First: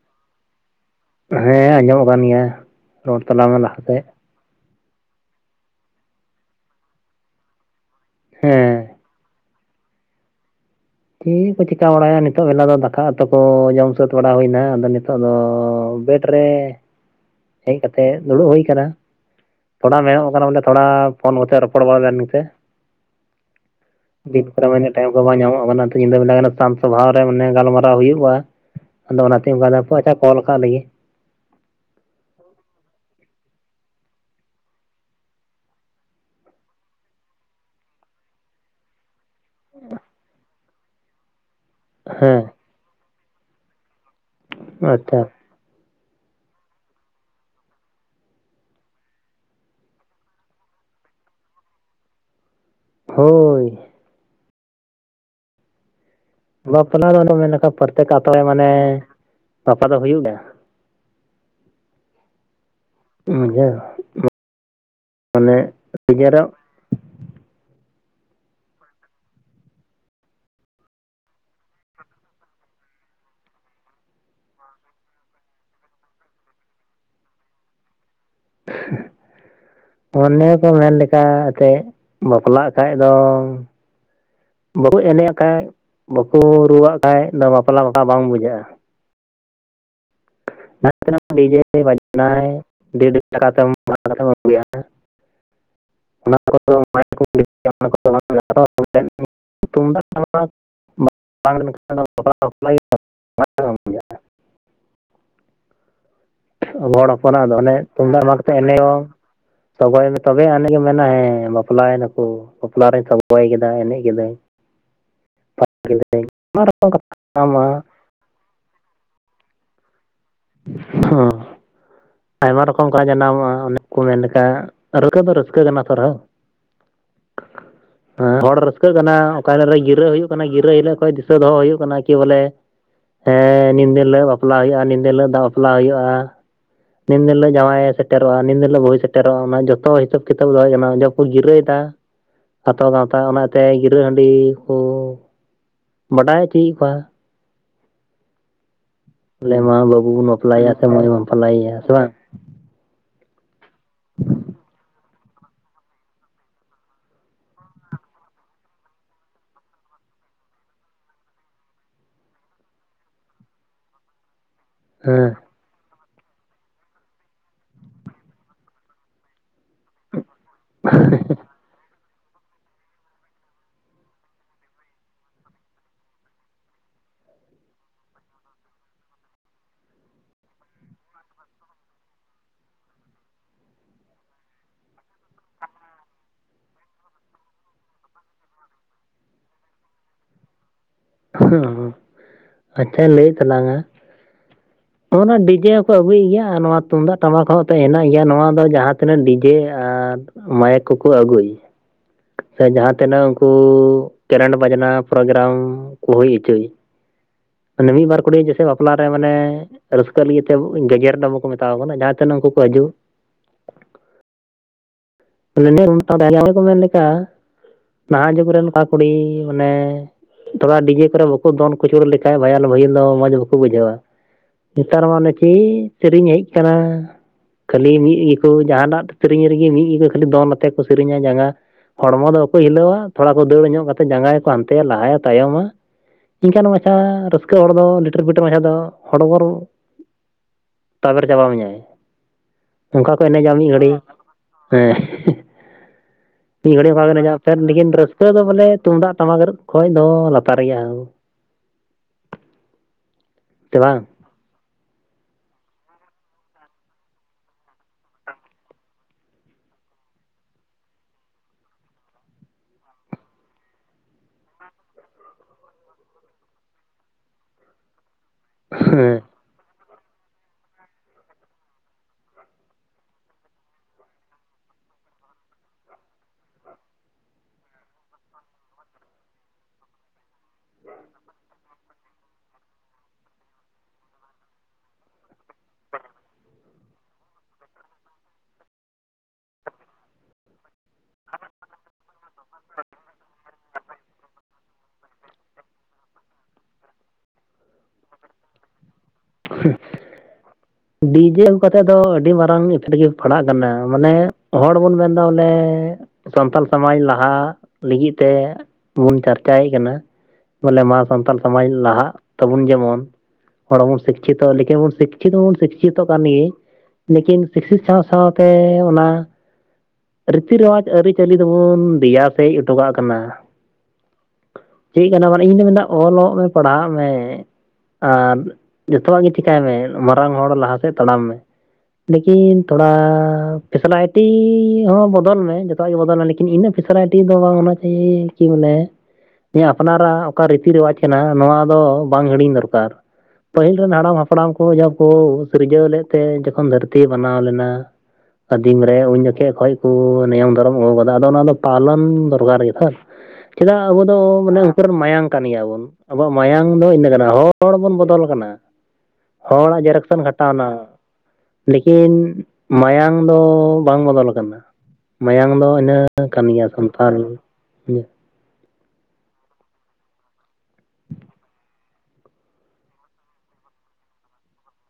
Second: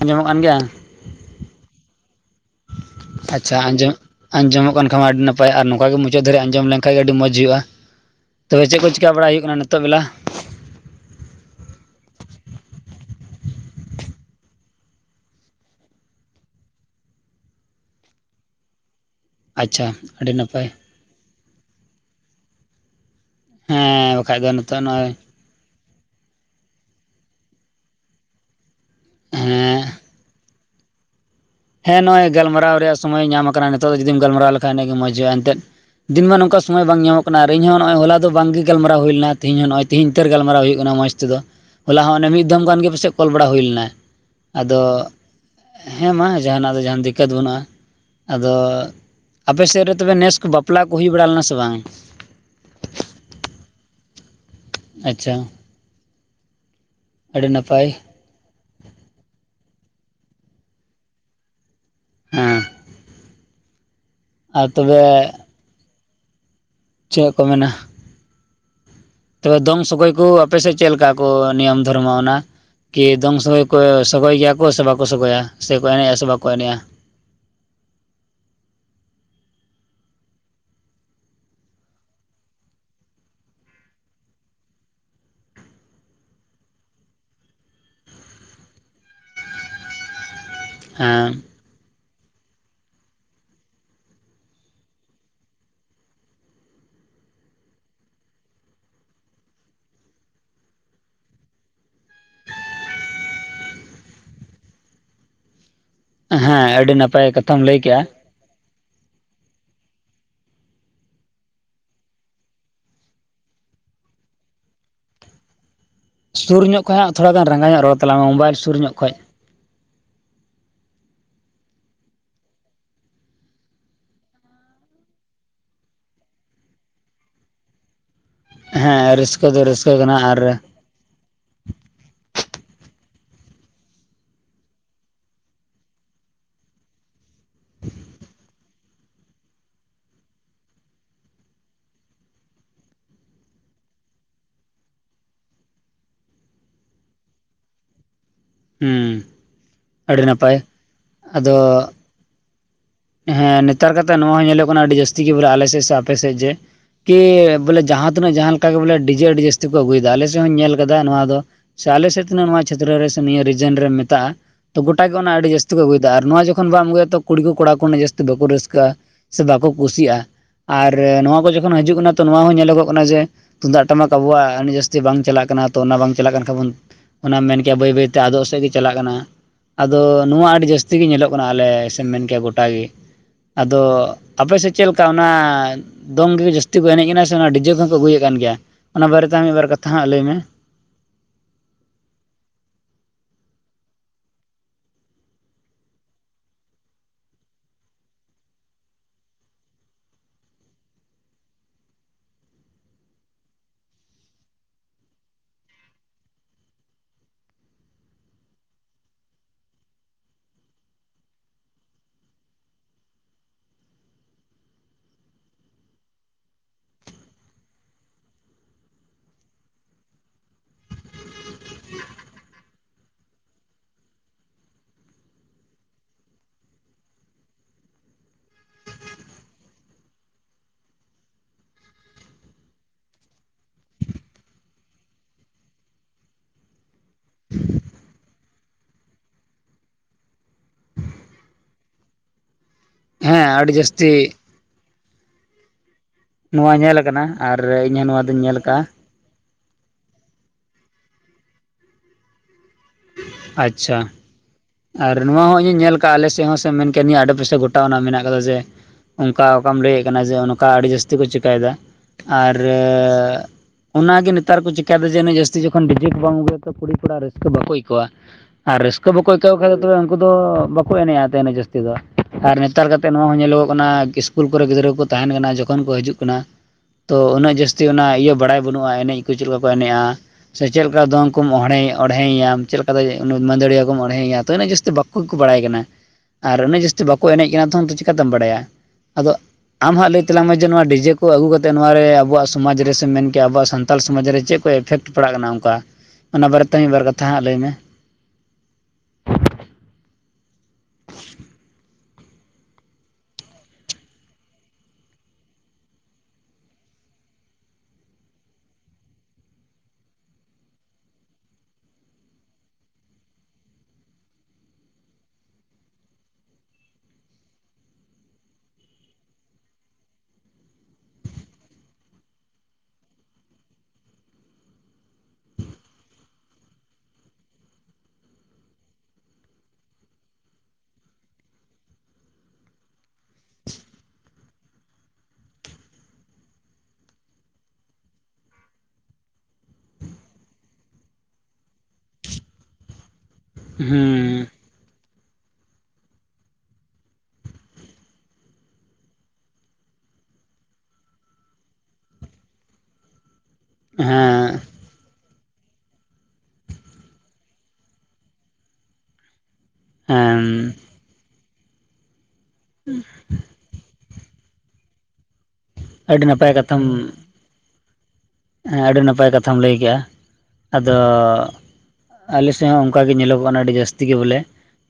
ᱟᱸᱡᱚᱢᱚᱜ ᱠᱟᱱ ᱜᱮᱭᱟ ᱦᱮᱸ ᱟᱸᱡᱚᱢ ᱠᱟᱱ ᱜᱮᱭᱟ ᱨᱚᱲ ᱛᱟᱞᱟᱝ ᱟᱪᱪᱷᱟ ᱢᱮ ᱞᱟᱦᱟ ᱟᱸᱡᱚᱢ ᱥᱮᱫ ᱟᱸᱡᱚᱢᱚᱜ ᱠᱟᱱ ᱠᱷᱟᱱ ᱢᱟ ᱟᱹᱰᱤ ᱱᱟᱯᱟᱭ ᱟᱨ ᱱᱚᱝᱠᱟ ᱜᱮ ᱢᱩᱪᱟᱹᱫ ᱫᱷᱟᱹᱨᱤᱡ ᱟᱸᱡᱚᱢ ᱞᱮᱱᱠᱷᱟᱱ ᱜᱮ ᱟᱹᱰᱤ ᱢᱚᱸᱡᱽ ᱦᱩᱭᱩᱜᱼᱟ ᱛᱚᱵᱮ ᱪᱮᱫ ᱦᱮᱸ ᱠᱚ ᱪᱤᱠᱟ ᱵᱟᱲᱟ ᱦᱩᱭᱩᱜ ᱠᱟᱱᱟ ᱱᱤᱛᱚᱜ ᱵᱮᱞᱟ ᱪᱮᱫ ᱠᱚ ᱪᱮᱠᱟ ᱵᱟᱲᱟᱭᱟ ᱱᱤᱛᱚᱜ ᱵᱮᱞᱟ ᱫᱚ ᱫᱟᱠᱟ ᱩᱛᱩ ᱠᱚ ᱡᱚᱢ ᱥᱟᱹᱛ ᱵᱟᱲᱟ ᱦᱩᱭᱱᱟ ᱟᱫᱚ ᱱᱤᱛᱚᱜ ᱫᱚ ᱵᱮᱰ ᱨᱮ ᱦᱮᱡ ᱠᱟᱛᱮᱫ ᱫᱩᱲᱩᱵ ᱦᱩᱭ ᱟᱠᱟᱱᱟ ᱟᱪᱪᱷᱟ ᱛᱷᱚᱲᱟᱢ ᱟᱹᱰᱤ ᱮᱦᱚᱜ ᱠᱟᱱᱟ ᱚᱸᱰᱮ ᱱᱟᱯᱟᱭ ᱛᱷᱚᱲᱟ ᱯᱷᱳᱱ ᱠᱚᱛᱮ ᱨᱚᱯᱚᱲ ᱵᱟᱲᱟ ᱞᱮᱱᱜᱮᱛᱮ ᱦᱮᱸ ᱵᱟᱠᱷᱟᱡ ᱫᱚ ᱫᱤᱯᱨᱮ ᱱᱤᱛᱚᱜ ᱵᱮᱲᱮ ᱦᱟᱸ ᱴᱟᱭᱤᱢ ᱱᱚᱜᱼᱚᱭ ᱠᱚ ᱵᱟᱝ ᱧᱟᱢᱚᱜ ᱠᱟᱱᱟ ᱛᱚ ᱧᱤᱫᱟᱹ ᱢᱮᱱᱟᱭᱟ ᱱᱟᱜ ᱥᱟᱱᱛᱥᱚᱵᱷᱟᱣ ᱨᱮ ᱢᱮᱱᱟᱭᱟ ᱜᱟᱞᱢᱟᱨᱟᱣ ᱦᱩᱭᱩᱜᱼᱟ ᱟᱫᱚ ᱚᱱᱟᱛᱮᱧ ᱚᱱᱠᱟᱫᱟ ᱦᱮᱸ ᱟᱪᱪᱷᱟ ᱠᱚᱞ ᱟᱠᱟᱫ ᱞᱮᱜᱮ ᱦᱮᱸ ᱱᱚᱜᱼᱚᱭ ᱜᱟᱞᱢᱟᱨᱟᱣ ᱨᱮᱭᱟᱜ ᱥᱚᱢᱚᱭ ᱧᱟᱢ ᱟᱠᱟᱱᱟ ᱱᱤᱛᱚᱜ ᱫᱚ ᱡᱩᱤᱢ ᱜᱟᱞᱢᱟᱨᱟᱣ ᱞᱮᱠᱷᱟ ᱤᱱᱟᱜ ᱜᱮ ᱢᱚᱸᱡᱽ ᱦᱩᱭᱩᱜᱼᱟ ᱮᱱᱛᱮᱜ ᱫᱤᱱ ᱢᱟ ᱱᱚᱝᱠᱟ ᱥᱚᱢᱚᱭ ᱵᱟᱝᱟᱢᱚᱜ ᱠᱟᱱᱟ ᱟᱨ ᱤᱧ ᱦᱚᱸ ᱱᱚᱜᱼᱚᱭ ᱦᱚᱞᱟ ᱫᱚ ᱵᱟᱝᱜᱮ ᱜᱟᱞᱢᱟᱣ ᱦᱩᱭᱞᱮᱱᱟ ᱛᱤᱦᱤᱧ ᱦᱚᱸ ᱱᱚᱜᱼᱚᱭ ᱛᱮᱦᱮᱧ ᱩᱛᱟᱹᱨ ᱜᱟᱞᱢᱟᱨᱟᱣ ᱦᱩᱭᱩᱜ ᱠᱟᱱᱟ ᱢᱚᱡᱽ ᱛᱮᱫᱚ ᱦᱚᱞᱟ ᱦᱚᱸ ᱚᱱᱮ ᱢᱤᱫ ᱦᱮᱸ ᱫᱷᱚᱢ ᱜᱟᱱᱜᱮ ᱯᱟᱪᱮᱡ ᱠᱚᱞ ᱵᱟᱲᱟ ᱦᱩᱭ ᱞᱮᱱᱟ᱾ ᱟᱫᱚ ᱟᱪᱪᱷᱟ ᱦᱮᱸ ᱢᱟ ᱡᱟᱦᱟᱱᱟᱜ ᱫᱚ ᱡᱟᱦᱟᱱ ᱫᱤᱠᱠᱟᱹᱛ ᱵᱟᱹᱱᱩᱜᱼᱟ᱾ ᱟᱫᱚ ᱟᱯᱮ ᱥᱮᱫ ᱨᱮ ᱛᱚᱵᱮ ᱱᱮᱥ ᱠᱚ ᱵᱟᱯᱞᱟ ᱠᱚ ᱦᱩᱭ ᱵᱟᱲᱟ ᱞᱮᱱᱟ ᱥᱮ ᱵᱟᱝ? ᱦᱳᱭ ᱟᱪᱪᱷᱟ ᱵᱟᱯᱞᱟ ᱫᱚ ᱚᱱᱮᱢ ᱟᱹᱰᱤ ᱢᱮᱱᱠᱷᱟᱱ ᱱᱟᱯᱟᱭ ᱯᱨᱚᱛᱮᱠ ᱟᱛᱳ ᱨᱮ ᱢᱟᱱᱮ ᱵᱟᱯᱟ ᱫᱚ ᱦᱩᱭᱩᱜ ᱜᱮᱭᱟ ᱦᱮᱸ ᱵᱩᱡᱷᱟᱹᱣ ᱟᱨ ᱛᱚᱵᱮ ᱢᱟᱱᱮ [inaudible] ᱪᱮᱫ ᱠᱚ ᱢᱮᱱᱟ ᱛᱚᱵᱮ ᱫᱚᱝ ᱥᱚᱜᱚᱭ ᱠᱚ ᱟᱯᱮ ᱥᱮᱫ ᱪᱮᱫ ᱞᱮᱠᱟ ᱠᱚ ᱱᱤᱭᱚᱢ ᱫᱷᱚᱨᱢᱟ ᱚᱱᱟ ᱠᱤ ᱫᱚᱝ ᱥᱚᱢᱚᱭ ᱠᱚ ᱥᱚᱜᱚᱭ ᱜᱮᱭᱟ ᱠᱚ ᱥᱮ ᱵᱟᱠᱚ ᱥᱚᱜᱚᱭᱟ ᱥᱮ ᱠᱚ ᱮᱱᱮᱡᱼᱟ ᱥᱮ ᱵᱟᱠᱚ ᱮᱱᱮᱡᱼᱟ [inaudible] ᱚᱱᱮ ᱠᱚ ᱢᱮᱱ ᱞᱮᱠᱟ ᱮᱱᱛᱮᱫ ᱵᱟᱯᱞᱟᱜ ᱠᱷᱟᱡ ᱫᱚᱝ ᱵᱟᱠᱚ ᱮᱱᱮᱡ ᱟᱠᱷᱟᱡ ᱵᱟᱠᱚ ᱨᱩᱣᱟᱜ ᱠᱷᱟᱡ ᱫᱚ ᱵᱟᱯᱞᱟ ᱞᱮᱠᱟ ᱵᱟᱝ ᱵᱩᱡᱷᱟᱹᱜᱼᱟ᱾ ᱦᱮᱸ [unintelligible] [unintelligible] ᱛᱩᱢᱫᱟᱜ ᱴᱟᱢᱟᱠ ᱵᱟᱝ [inaudible] ᱵᱟᱝ ᱵᱩᱡᱷᱟᱹᱜᱼᱟ ᱦᱮᱸ ᱟᱹᱰᱤ ᱟᱵᱚ ᱦᱚᱲ ᱱᱟᱯᱟᱭ ᱦᱚᱯᱚᱱᱟᱜ ᱫᱚ ᱠᱟᱛᱷᱟᱢ ᱚᱱᱮ ᱞᱟᱹᱭ ᱠᱮᱜᱼᱟ᱾ ᱛᱩᱢᱫᱟᱜ ᱴᱟᱢᱟᱠ ᱠᱟᱛᱮᱜ ᱮᱱᱮᱡ ᱦᱚᱸ ᱥᱚᱜᱚᱭ ᱢᱮ ᱛᱚᱵᱮ ᱮᱱᱤᱡ ᱜᱮ ᱢᱮᱱᱟ ᱦᱮᱸ ᱵᱟᱯᱞᱟᱭᱮᱱᱟᱠᱚ ᱵᱟᱯᱞᱟ ᱨᱮ ᱫᱴ ᱥᱚᱜᱚᱭ ᱠᱮᱫᱟ ᱮᱱᱮᱡ ᱠᱤᱫᱟᱹᱧ ᱠᱮᱫᱟᱹᱧ ᱥᱩᱨ ᱧᱚᱜ ᱠᱷᱚᱡ ᱦᱟᱸᱜ ᱛᱷᱚᱲᱟᱜᱱ ᱨᱟᱸᱜᱟᱣ ᱧᱚᱜ ᱟᱢᱟᱜ ᱨᱚᱲ ᱛᱟᱞᱟᱧᱢᱮ ᱢᱳᱵᱟᱭᱤᱞ ᱥᱩᱨ ᱧᱚᱜ ᱠᱷᱚᱡ ᱦᱚᱸ ᱟᱭᱢᱟ ᱨᱚᱠᱚᱢ ᱠᱚ ᱡᱟᱱᱟᱢᱚᱜᱼᱟ ᱚᱱᱮ ᱠᱚ ᱢᱮᱱ ᱟᱠᱟᱫᱟ ᱨᱟᱹᱥᱠᱟᱹ ᱠᱟᱱᱟ ᱛᱚ ᱨᱮᱦᱚ ᱦᱚᱲ ᱨᱟᱹᱥᱠᱟᱹᱜ ᱠᱟᱱᱟ ᱦᱮᱸ ᱚᱠᱟ ᱨᱟᱹᱥᱠᱟᱹ ᱦᱤᱞᱳ ᱫᱚ ᱨᱮ ᱨᱟᱹᱥᱠᱟᱹ ᱜᱤᱨᱟᱹ ᱦᱩᱭᱩᱜ ᱟᱨ ᱠᱟᱱᱟ ᱜᱤᱨᱟᱹ ᱦᱤᱞᱳᱜ ᱠᱷᱚ ᱫᱤᱥᱟᱹ ᱫᱚᱦᱚ ᱦᱩᱭᱩᱜ ᱠᱟᱱᱟ ᱠᱤ ᱵᱚᱞᱮ ᱦᱮᱸ ᱱᱤᱱ ᱫᱤᱱ ᱦᱤᱞᱳᱜ ᱵᱟᱯᱞᱟ ᱦᱩᱭᱩᱜᱼᱟ ᱱᱤᱫᱤᱱ ᱦᱤᱞᱳᱜ ᱫᱟᱜ ᱵᱟᱯᱞᱟ ᱦᱩᱭᱩᱜᱼᱟ ᱱᱤᱱ ᱫᱤᱱ ᱦᱤᱞᱚᱜ ᱡᱟᱣᱟᱭᱮ ᱥᱮᱴᱮᱨᱚᱜᱼᱟ ᱱᱤᱱ ᱫᱤᱱ ᱦᱤᱞᱚᱜ ᱵᱟᱹᱦᱩᱭ ᱥᱮᱴ- ᱥᱮᱴᱮᱨᱚᱜᱼᱟ ᱚᱱᱟ ᱡᱚᱛᱚ ᱦᱤᱥᱟᱹᱵ ᱠᱤᱛᱟᱹᱵ ᱫᱚᱦᱚᱭ ᱠᱟᱱᱟ ᱚᱱᱟ ᱡᱟᱦᱟ ᱠᱚ ᱜᱤᱨᱟᱹᱭᱮᱫᱟ ᱦᱟᱛᱟᱣᱟ ᱜᱟᱶᱛᱟ ᱚᱱᱟᱛᱮ ᱜᱤᱨᱟᱹ ᱦᱟᱺᱰᱤ ᱠᱚ ᱵᱟᱰᱟᱭ ᱚᱪᱚᱭᱮᱫ ᱠᱚᱣᱟ ᱦᱩᱸ ᱟᱞᱮ ᱢᱟ ᱵᱟᱹᱵᱩ ᱟᱹᱰᱤ ᱵᱚᱱ ᱱᱟᱯᱟᱭ ᱵᱟᱯᱞᱟᱭᱟ ᱥᱮ ᱢᱟᱹᱭ ᱵᱚᱱ ᱟᱫᱚ ᱵᱟᱯᱞᱟᱭᱮᱭᱟ ᱥᱮ ᱵᱟᱝ ᱦᱮᱸ ᱱᱮᱛᱟᱨ ᱠᱟᱛᱮ ᱱᱚᱜᱼᱚᱭ ᱧᱮᱞᱚᱜ ᱠᱟᱱᱟ ᱟᱹᱰᱤ ᱡᱟᱹᱥᱛᱤ ᱜᱮ ᱵᱟᱨᱟ ᱟᱞᱮ ᱥᱮᱫ ᱥᱮ ᱟᱯᱮ ᱥᱮᱫ ᱡᱮ ᱠᱤ ᱵᱚᱞᱮ ᱡᱟᱦᱟᱸ ᱛᱤᱱᱟᱹᱜ ᱡᱟᱦᱟᱸ ᱞᱮᱠᱟᱜᱮ ᱵᱚᱞᱮ ᱰᱤᱡᱮ ᱟᱹᱰᱤ ᱡᱟᱹᱥᱛᱤ ᱠᱚ ᱟᱹᱜᱩᱭᱮᱫᱟ ᱟᱞᱮ ᱥᱮᱫ ᱦᱚᱧ ᱧᱮᱞ ᱟᱠᱟᱫᱟ ᱱᱚᱣᱟ ᱫᱚ ᱥᱮ ᱟᱞᱮ ᱥᱮᱫ ᱛᱮ ᱱᱚᱣᱟ ᱪᱷᱮᱛᱨᱚ ᱨᱮ ᱥᱮ ᱱᱤᱭᱟᱹ ᱨᱤᱡᱮᱱ ᱨᱮ ᱢᱮᱛᱟᱜᱼᱟ ᱛᱚ ᱜᱚᱴᱟᱜᱮ ᱚᱱᱟ ᱦᱮᱸ ᱟᱹᱰᱤ ᱡᱟᱹᱥᱛᱤ ᱠᱚ ᱟᱹᱜᱩᱭᱮᱫᱟ ᱟᱨ ᱱᱚᱣᱟ ᱡᱚᱠᱷᱚᱱ ᱵᱟᱢ ᱟᱹᱜᱩᱭᱟ ᱛᱚ ᱠᱩᱲᱤ ᱠᱚ ᱠᱚᱲᱟ ᱠᱚ ᱩᱱᱟᱹᱜ ᱡᱟᱹᱥᱛᱤ ᱵᱟᱠᱚ ᱨᱟᱹᱥᱠᱟᱹᱜᱼᱟ ᱥᱮ ᱵᱟᱠᱚ ᱠᱩᱥᱤᱜᱼᱟ ᱟᱨ ᱱᱚᱣᱟ ᱠᱚ ᱡᱚᱠ ᱠᱷᱚᱱ ᱦᱤᱡᱩᱜ ᱠᱟᱱᱟ ᱛᱚ ᱱᱚᱶᱟ ᱦᱚᱸ ᱧᱮᱞᱚᱜᱚᱜ ᱠᱟᱱᱟ ᱡᱮ ᱛᱩᱢᱫᱟᱜ ᱴᱟᱢᱟᱠ ᱟᱵᱚᱣᱟᱜ ᱟᱹᱰᱤ ᱡᱟᱹᱥᱛᱤ ᱵᱟᱝ ᱪᱟᱞᱟᱜ ᱠᱟᱱᱟ ᱛᱚ ᱚᱱᱟ ᱵᱟᱝ ᱪᱟᱞᱟᱜ ᱠᱟᱱ ᱠᱷᱟᱱ ᱵᱚᱱ ᱚᱱᱟᱢ ᱢᱮᱱ ᱠᱮᱭᱟ ᱵᱟᱹᱭ ᱵᱟᱹᱭᱛᱮ ᱟᱫᱚᱜ ᱥᱮᱫ ᱜᱮ ᱪᱟᱞᱟᱜ ᱠᱟᱱᱟ᱾ ᱟᱫᱚ ᱱᱚᱣᱟ ᱟᱹᱰᱤ ᱡᱟᱹᱥᱛᱤ ᱜᱮ ᱧᱮᱞᱚᱜ ᱠᱟᱱᱟ ᱟᱞᱮ ᱥᱮᱫ ᱮᱢ ᱢᱮᱱ ᱠᱮᱭᱟ ᱜᱚᱴᱟᱜᱮ ᱟᱫᱚ ᱟᱯᱮᱥᱮᱡ ᱪᱮᱫ ᱞᱮᱠᱟ ᱚᱱᱟ? ᱫᱚᱝ ᱜᱮᱜᱮ ᱡᱟᱹᱥᱛᱤ ᱠᱚ ᱮᱱᱮᱡ ᱮᱱᱟ ᱥᱮ ᱚᱱᱟ ᱰᱤᱡᱮ ᱠᱚᱦᱚᱸ ᱠᱚ ᱟᱹᱜᱩᱭᱮᱫ ᱠᱟᱱ ᱜᱮᱭᱟ᱾ ᱚᱱᱟ ᱵᱟᱨᱮᱛᱮᱢ ᱢᱤᱫᱟᱨ ᱠᱟᱛᱷᱟ ᱦᱟᱸᱜ ᱞᱟᱹᱭ ᱢᱮ᱾ ᱦᱩᱸ ᱟᱪᱪᱷᱟᱹᱧ ᱞᱟᱹᱭ ᱮᱫ ᱛᱟᱞᱟᱝᱟ ᱦᱚᱱᱟ ᱰᱤᱡᱮ ᱦᱚᱸᱠᱚ ᱟᱹᱜᱩᱭ ᱜᱮᱭᱟ ᱟᱨ ᱱᱚᱣᱟ ᱛᱩᱢᱫᱟᱜ ᱴᱟᱢᱟᱠ ᱦᱚᱸᱛᱚ ᱦᱮᱱᱟᱜ ᱜᱮᱭᱟ ᱱᱚᱣᱟ ᱫᱚ ᱡᱟᱦᱟᱸ ᱛᱤᱱᱟᱹᱜ ᱰᱤᱡᱮ ᱟᱨ ᱢᱟᱭᱮᱠ ᱠᱚᱠᱚ ᱟᱹᱜᱩᱭ ᱥᱮ ᱡᱟᱦᱟᱸᱛᱤᱱᱟᱹᱜ ᱩᱱᱠᱩ ᱠᱨᱮᱱᱴ ᱵᱟᱡᱽᱱᱟ ᱯᱨᱳᱜᱽᱨᱟᱢ ᱠᱚ ᱦᱩᱭ ᱦᱚᱪᱚᱭ ᱢᱟᱱᱮ ᱢᱤᱫ ᱵᱟᱨ ᱠᱩᱲ ᱡᱮᱥᱮ ᱵᱟᱯᱞᱟᱨᱮ ᱢᱟᱱᱮ ᱨᱟᱹᱥᱠᱟᱹ ᱞᱟᱹᱜᱤᱫ ᱛᱮ ᱜᱮᱡᱮᱨ ᱰᱟᱵᱚ ᱠᱚ ᱢᱮᱛᱟᱣ ᱠᱟᱱᱟ ᱡᱟᱦᱟᱸ ᱛᱱᱟᱹ ᱩᱱᱠᱩ ᱠᱚ ᱦᱤᱡᱩᱜ, [unintelligible] ᱢᱮ ᱠᱚ ᱢᱮᱱ ᱞᱮᱠᱟ ᱱᱟᱦᱟᱜ ᱡᱩᱜᱽᱨᱮᱱ ᱚᱱᱠᱟ ᱠᱩᱲᱤ ᱢᱟᱱᱮ ᱛᱷᱚᱲᱟ ᱰᱤᱡᱮ ᱠᱚᱨᱮ ᱵᱟᱠᱚ ᱫᱚᱱ ᱠᱩᱪᱩᱲ ᱞᱮᱠᱷᱟᱡ ᱵᱷᱟᱭᱟᱞ ᱵᱷᱟᱹᱭᱩᱞ ᱫᱚ ᱢᱚᱸᱡᱽ ᱵᱟᱠᱳ ᱵᱩᱡᱷᱟᱹᱣᱟ᱾ ᱱᱮᱛᱟᱨ ᱢᱟ ᱚᱱᱮᱠᱤ ᱪᱮᱫ ᱥᱮᱨᱮᱧ ᱦᱮᱡ ᱟᱠᱟᱱᱟ ᱠᱷᱟᱹᱞᱤ ᱢᱤᱫ ᱜᱮᱠᱚ ᱡᱟᱦᱟᱸᱱᱟᱜ ᱥᱤᱨᱤᱧ ᱨᱮᱜᱮ ᱢᱤᱫ ᱜᱮᱠᱚ ᱠᱷᱟᱹᱞᱤ ᱫᱚᱱ ᱟᱛᱮ ᱠᱚ ᱥᱮᱨᱤᱧᱟ ᱡᱟᱝᱜᱟ ᱦᱚᱲᱢᱚ ᱫᱚ ᱵᱟᱠᱚ ᱦᱤᱞᱟᱹᱣᱟ ᱛᱷᱚᱲᱟ ᱠᱚ ᱫᱟᱹᱲ ᱧᱚᱜ ᱠᱟᱛᱮ ᱡᱟᱸᱟᱭ ᱜᱮᱠᱚ ᱦᱟᱱᱛᱮᱭᱟ ᱞᱟᱦᱟᱭᱟ ᱛᱟᱭᱚᱢᱟ᱾ ᱤᱱᱠᱟᱱ ᱢᱟᱪᱷᱟ ᱨᱟᱹᱥᱠᱟᱹ ᱦᱚᱲ ᱫᱚ ᱞᱤᱴᱟᱹᱨ ᱯᱤᱴᱟᱹᱨ ᱢᱟᱪᱷᱟ ᱫᱚ ᱦᱚᱲᱚᱵᱚᱨᱚ ᱛᱟᱵᱮᱨ ᱪᱟᱵᱟ ᱢᱮᱭᱟᱭ ᱚᱱᱠᱟ ᱠᱚ ᱦᱮᱸ ᱮᱱᱮᱡᱟ ᱢᱤᱫ ᱟᱹᱰᱤ ᱜᱷᱟᱹᱲᱤᱡ ᱡᱟᱹᱥᱛᱤ ᱦᱮᱸ ᱱᱚᱣᱟ ᱢᱤᱫ ᱜᱷᱟᱹᱲᱤᱡ ᱧᱮᱞ ᱵᱟᱨ ᱟᱠᱟᱱᱟ ᱟᱨ [unintelligible] ᱤᱧ ᱦᱚᱸ ᱱᱚᱣᱟ ᱨᱟᱹᱥᱠᱟᱹ ᱫᱚᱧ ᱫᱚ ᱧᱮᱞ ᱵᱚᱞᱮ ᱟᱠᱟᱜᱼᱟ᱾ ᱛᱩᱢᱫᱟᱜ ᱴᱟᱢᱟᱠ ᱠᱷᱚᱱ ᱫᱚ ᱞᱟᱛᱟᱨ ᱜᱮᱭᱟ ᱦᱳ ᱥᱮ ᱟᱪᱪᱷᱟ ᱵᱟᱝ ᱟᱨ ᱱᱚᱣᱟ ᱦᱚᱸ ᱤᱧ ᱧᱮᱞ ᱟᱠᱟᱜᱼᱟ ᱟᱞᱮ ᱥᱮᱜ ᱦᱚᱸ ᱥᱮ ᱢᱮᱱ ᱠᱮᱭᱟ ᱱᱚᱣᱟ ᱟᱰᱮᱯᱟᱥᱮ ᱜᱚᱴᱟ ᱨᱮᱱᱟᱜ ᱢᱮᱱᱟᱜ ᱟᱠᱟᱫᱟ ᱡᱮ ᱚᱱᱠᱟ ᱚᱠᱟᱢ ᱞᱟᱹᱭᱮᱫ ᱠᱟᱱᱟ ᱡᱮ ᱚᱱᱠᱟ ᱟᱹᱰᱤ ᱡᱟᱹᱥᱛᱤ ᱠᱚ ᱪᱤᱠᱟᱭᱮᱫᱟ᱾ ᱟᱨ ᱚᱱᱟᱜᱮ ᱱᱮᱛᱟᱨ ᱠᱚ ᱪᱤᱠᱟᱭᱫᱟ ᱡᱮ ᱡᱟᱹᱥᱛᱤ ᱡᱚᱠᱷᱚᱱ ᱰᱤᱡᱮ ᱠᱚ ᱵᱟᱢ ᱟᱹᱜᱩᱭᱟ ᱛᱚ ᱠᱩᱲᱤ ᱠᱳᱲᱟ ᱨᱟᱹᱥᱠᱟᱹ ᱵᱟᱠᱳ ᱟᱹᱭᱠᱟᱹᱣᱟ᱾ ᱟᱨ ᱨᱟᱹᱥᱠᱟᱹ ᱦᱮᱸ ᱵᱟᱠᱳ ᱟᱹᱠᱟᱹᱣ ᱠᱷᱟᱱ ᱫᱚ ᱛᱚᱵᱮ ᱩᱱᱠᱩ ᱫᱚ ᱵᱟᱠᱚ ᱮᱱᱮᱡᱼᱟ ᱛᱟᱦᱮᱱᱟᱹᱜ ᱡᱟᱹᱥᱛᱤ ᱫᱚ ᱟᱨ ᱱᱮᱛᱟᱨ ᱠᱟᱛᱮ ᱱᱚᱣᱟ ᱦᱚᱸ ᱧᱮᱞᱚᱜᱚᱜ ᱠᱟᱱᱟ ᱥᱠᱩᱞ ᱠᱚᱨᱮ ᱜᱤᱫᱽᱨᱟᱹ ᱠᱚ ᱛᱟᱦᱮᱱ ᱠᱟᱱᱟ ᱡᱚᱠᱷᱚᱱ ᱠᱚ ᱦᱤᱡᱩᱜ ᱠᱟᱱᱟ᱾ ᱛᱚ ᱩᱱᱟᱹᱜ ᱡᱟᱹᱥᱛᱤ ᱚᱱᱟ ᱤᱭᱟᱹ ᱵᱟᱲᱟᱭ ᱵᱟᱹᱱᱩᱜᱼᱟ, ᱮᱱᱮᱡ ᱠᱚ ᱪᱮᱫ ᱞᱮᱠᱟ ᱠᱚ ᱮᱱᱮᱡᱼᱟ᱾ ᱥᱮ ᱪᱮᱫ ᱞᱮᱠᱟ ᱫᱚᱝ ᱠᱚᱢ ᱚᱦᱬᱮᱸ ᱚᱬᱦᱮᱸᱭᱟᱢ ᱪᱮᱫ ᱞᱮᱠᱟᱛᱮ ᱩᱱᱤ ᱢᱟᱹᱫᱟᱹᱲᱤᱭᱟᱹ [unintelligible] ᱛᱚ ᱩᱱᱟᱹᱜ ᱡᱟᱹᱥᱛᱤ ᱵᱟᱠᱚ ᱠᱚ ᱵᱟᱲᱟᱭ ᱠᱟᱱᱟ᱾ ᱟᱨ ᱩᱱᱟᱹᱜ ᱡᱟᱹᱥᱛᱤ ᱵᱟᱠᱚ ᱮᱱᱮᱡ ᱠᱟᱱᱟ ᱛᱚᱢ ᱪᱤᱠᱟᱹᱛᱮᱢ ᱵᱟᱲᱟᱭᱟ ᱟᱫᱚ ᱟᱢ ᱦᱟᱸᱜ ᱞᱟᱹᱭ ᱛᱟᱞᱟᱝ ᱢᱮ ᱡᱮ ᱱᱚᱣᱟ ᱡᱮ ᱠᱚ ᱟᱹᱜᱩ ᱠᱟᱛᱮ ᱱᱚᱣᱟ ᱨᱮ ᱟᱵᱩᱣᱟᱜ ᱥᱚᱢᱟᱡᱽ ᱨᱮ ᱥᱮ ᱢᱮᱱᱠᱮᱭᱟ ᱟᱵᱚᱣᱟᱜ ᱥᱟᱱᱛᱟᱞ ᱥᱚᱢᱟᱡᱽ ᱨᱮ ᱪᱮᱫ ᱠᱚ ᱮᱯᱷᱮᱠᱴ ᱯᱟᱲᱟᱜ ᱠᱟᱱᱟ ᱚᱱᱠᱟ ᱚᱱᱟ ᱵᱟᱨᱮᱛᱮ ᱢᱤᱫ ᱵᱟᱨ ᱠᱟᱛᱷᱟ ᱦᱟᱸᱜ ᱞᱟᱹᱭᱢ ᱢᱮ᱾ [unintelligible] ᱰᱤᱡᱮ ᱟᱹᱜᱩ ᱠᱟᱛᱮᱫ ᱫᱚ ᱟᱹᱰᱤ ᱢᱟᱨᱟᱝ ᱤᱯᱷᱮᱠᱴ ᱜᱮ ᱯᱟᱲᱟᱜ ᱠᱟᱱᱟ ᱢᱟᱱᱮ ᱦᱚᱲ ᱵᱚᱱ ᱢᱮᱱᱫᱟ ᱵᱚᱞᱮ ᱥᱟᱱᱛᱟᱞ ᱥᱟᱢᱟᱡᱽ ᱞᱟᱦᱟᱜ ᱞᱟᱹᱜᱤᱫ ᱛᱮ ᱵᱩᱱ ᱪᱟᱨᱪᱟᱭᱮᱫ ᱠᱟᱱᱟ ᱵᱚᱞᱮ ᱢᱟ ᱥᱟᱱᱛᱟᱞ ᱥᱚᱢᱟᱡᱽ ᱞᱟᱦᱟᱜ ᱛᱟᱵᱚᱱ ᱡᱮᱢᱚᱱ ᱦᱚᱲ ᱵᱚᱱ ᱥᱤᱠᱠᱷᱤᱛᱚᱜ ᱞᱮᱠᱤᱱ ᱵᱳᱱ ᱥᱤᱠᱠᱷᱤᱛᱚᱜ ᱠᱟᱱ ᱜᱤ ᱞᱮᱠᱤᱱ ᱥᱤᱠᱪᱤᱛ ᱥᱟᱶ ᱥᱟᱶᱛᱮ ᱚᱱᱟ ᱨᱤᱛᱤ ᱨᱮᱣᱟᱡᱽ ᱟᱹᱨᱤᱪᱟᱹᱞᱤ ᱫᱚᱵᱚᱱ ᱫᱮᱭᱟ ᱥᱮᱡ ᱦᱚᱴᱚ ᱠᱟᱜ ᱠᱟᱱᱟ ᱪᱮᱫ ᱠᱟᱱᱟ ᱢᱟᱱᱮ ᱤᱧᱫᱚᱩᱧ ᱢᱮᱱ ᱮᱫᱟ ᱚᱞᱚᱜ ᱢᱮ ᱯᱟᱲᱦᱟᱜ ᱢᱮ ᱟᱨ ᱡᱚᱛᱚᱣᱟᱜ ᱜᱮ ᱪᱤᱠᱟᱹᱭ ᱢᱮ ᱢᱟᱨᱟᱝ ᱦᱚᱲ ᱞᱟᱦᱟ ᱥᱮᱫ ᱛᱟᱲᱟᱢ ᱢᱮ ᱞᱮᱠᱤᱱ ᱛᱷᱚᱲᱟ ᱯᱷᱮᱥᱮᱞᱟᱭᱴᱤ ᱦᱚᱸ ᱵᱚᱫᱚᱞ ᱢᱮ᱾ [unintelligible] ᱵᱚᱫᱚᱞᱟᱱᱮ, ᱤᱱᱟᱹ ᱯᱷᱮᱥᱟᱭᱴᱤ ᱫᱚ ᱵᱟᱝ ᱦᱚᱱᱟ ᱪᱟᱦᱤᱭᱮ ᱡᱮ ᱵᱚᱞᱮ ᱡᱮ ᱟᱯᱱᱟᱨᱟᱜ ᱚᱠᱟ ᱨᱤᱛᱤ ᱨᱮᱣᱟᱡᱽ ᱠᱟᱱᱟ ᱱᱚᱣᱟ ᱫᱚ ᱵᱟᱝ ᱦᱤᱲᱤᱧ ᱫᱚᱨᱠᱟᱨ ᱯᱟᱹᱦᱤᱞ ᱨᱮᱱ ᱦᱟᱲᱟᱢ ᱦᱮᱸ ᱦᱟᱯᱲᱟᱢ ᱠᱚ ᱡᱟᱦᱟᱸ ᱠᱚ ᱥᱤᱨᱡᱟᱹᱣ ᱞᱮᱫ ᱛᱮ ᱡᱚᱠᱷᱚᱱ ᱫᱷᱟᱹᱨᱛᱤ ᱵᱮᱱᱟᱣ ᱞᱮᱱᱟ᱾ ᱟᱹᱫᱤᱢ ᱨᱮ ᱩᱱ ᱡᱚᱠᱷᱮᱡ ᱠᱷᱚᱱ ᱠᱚ ᱱᱤᱭᱚᱢ ᱫᱷᱚᱨᱚᱢ ᱟᱹᱜᱩ ᱟᱠᱟᱫᱟ ᱟᱫᱚ ᱚᱱᱟ ᱫᱚ ᱯᱟᱞᱚᱱ ᱫᱚᱨᱠᱟᱨ ᱜᱮ ᱛᱷᱚ᱾ ᱪᱮᱫᱟᱜ ᱟᱵᱚ ᱫᱚ ᱦᱮᱸ ᱢᱟᱱᱮ ᱩᱱᱠᱩ ᱨᱮᱱ ᱢᱟᱭᱟᱝ ᱠᱟᱱ ᱜᱮᱭᱟ ᱵᱚᱱ ᱟᱵᱚᱣᱟᱜ ᱢᱟᱭᱟᱢ ᱫᱚ ᱤᱱᱟᱹ ᱠᱟᱱᱟ ᱦᱚᱲ ᱵᱚᱱ ᱵᱚᱫᱚᱞ ᱟᱠᱟᱱᱟ ᱠᱟᱱᱟ ᱦᱚᱲᱟᱜ ᱡᱮᱨᱮᱠᱥᱚᱱ ᱦᱮᱸ ᱜᱷᱟᱴᱟᱣ ᱱᱟ᱾ ᱞᱮᱠᱤᱱ ᱢᱟᱭᱟᱝ ᱫᱚ ᱵᱟᱝ ᱵᱚᱫᱚᱞ ᱟᱠᱟᱱᱟ ᱢᱟᱭᱟᱝ ᱫᱚ ᱤᱱᱟᱹ ᱟᱹᱰᱤ ᱠᱟᱱ ᱱᱟᱯᱟᱭ ᱜᱮᱭᱟ ᱠᱟᱛᱷᱟᱢ ᱥᱟᱱᱛᱷᱟᱞ ᱤᱭᱟᱹ ᱦᱮᱸ ᱟᱹᱰᱤ ᱱᱟᱯᱟᱭ ᱠᱟᱛᱷᱟᱢ ᱞᱟᱹᱭ ᱠᱮᱜᱼᱟ᱾ ᱟᱫᱚ ᱟᱞᱮ ᱥᱮᱫ ᱦᱚᱸ ᱚᱱᱠᱟ ᱜᱮ ᱧᱮᱞᱚᱜᱚᱜ ᱠᱟᱱᱟ ᱟᱹᱰᱤ ᱡᱟᱹᱥᱛᱤ ᱜᱮ ᱵᱚᱞᱮ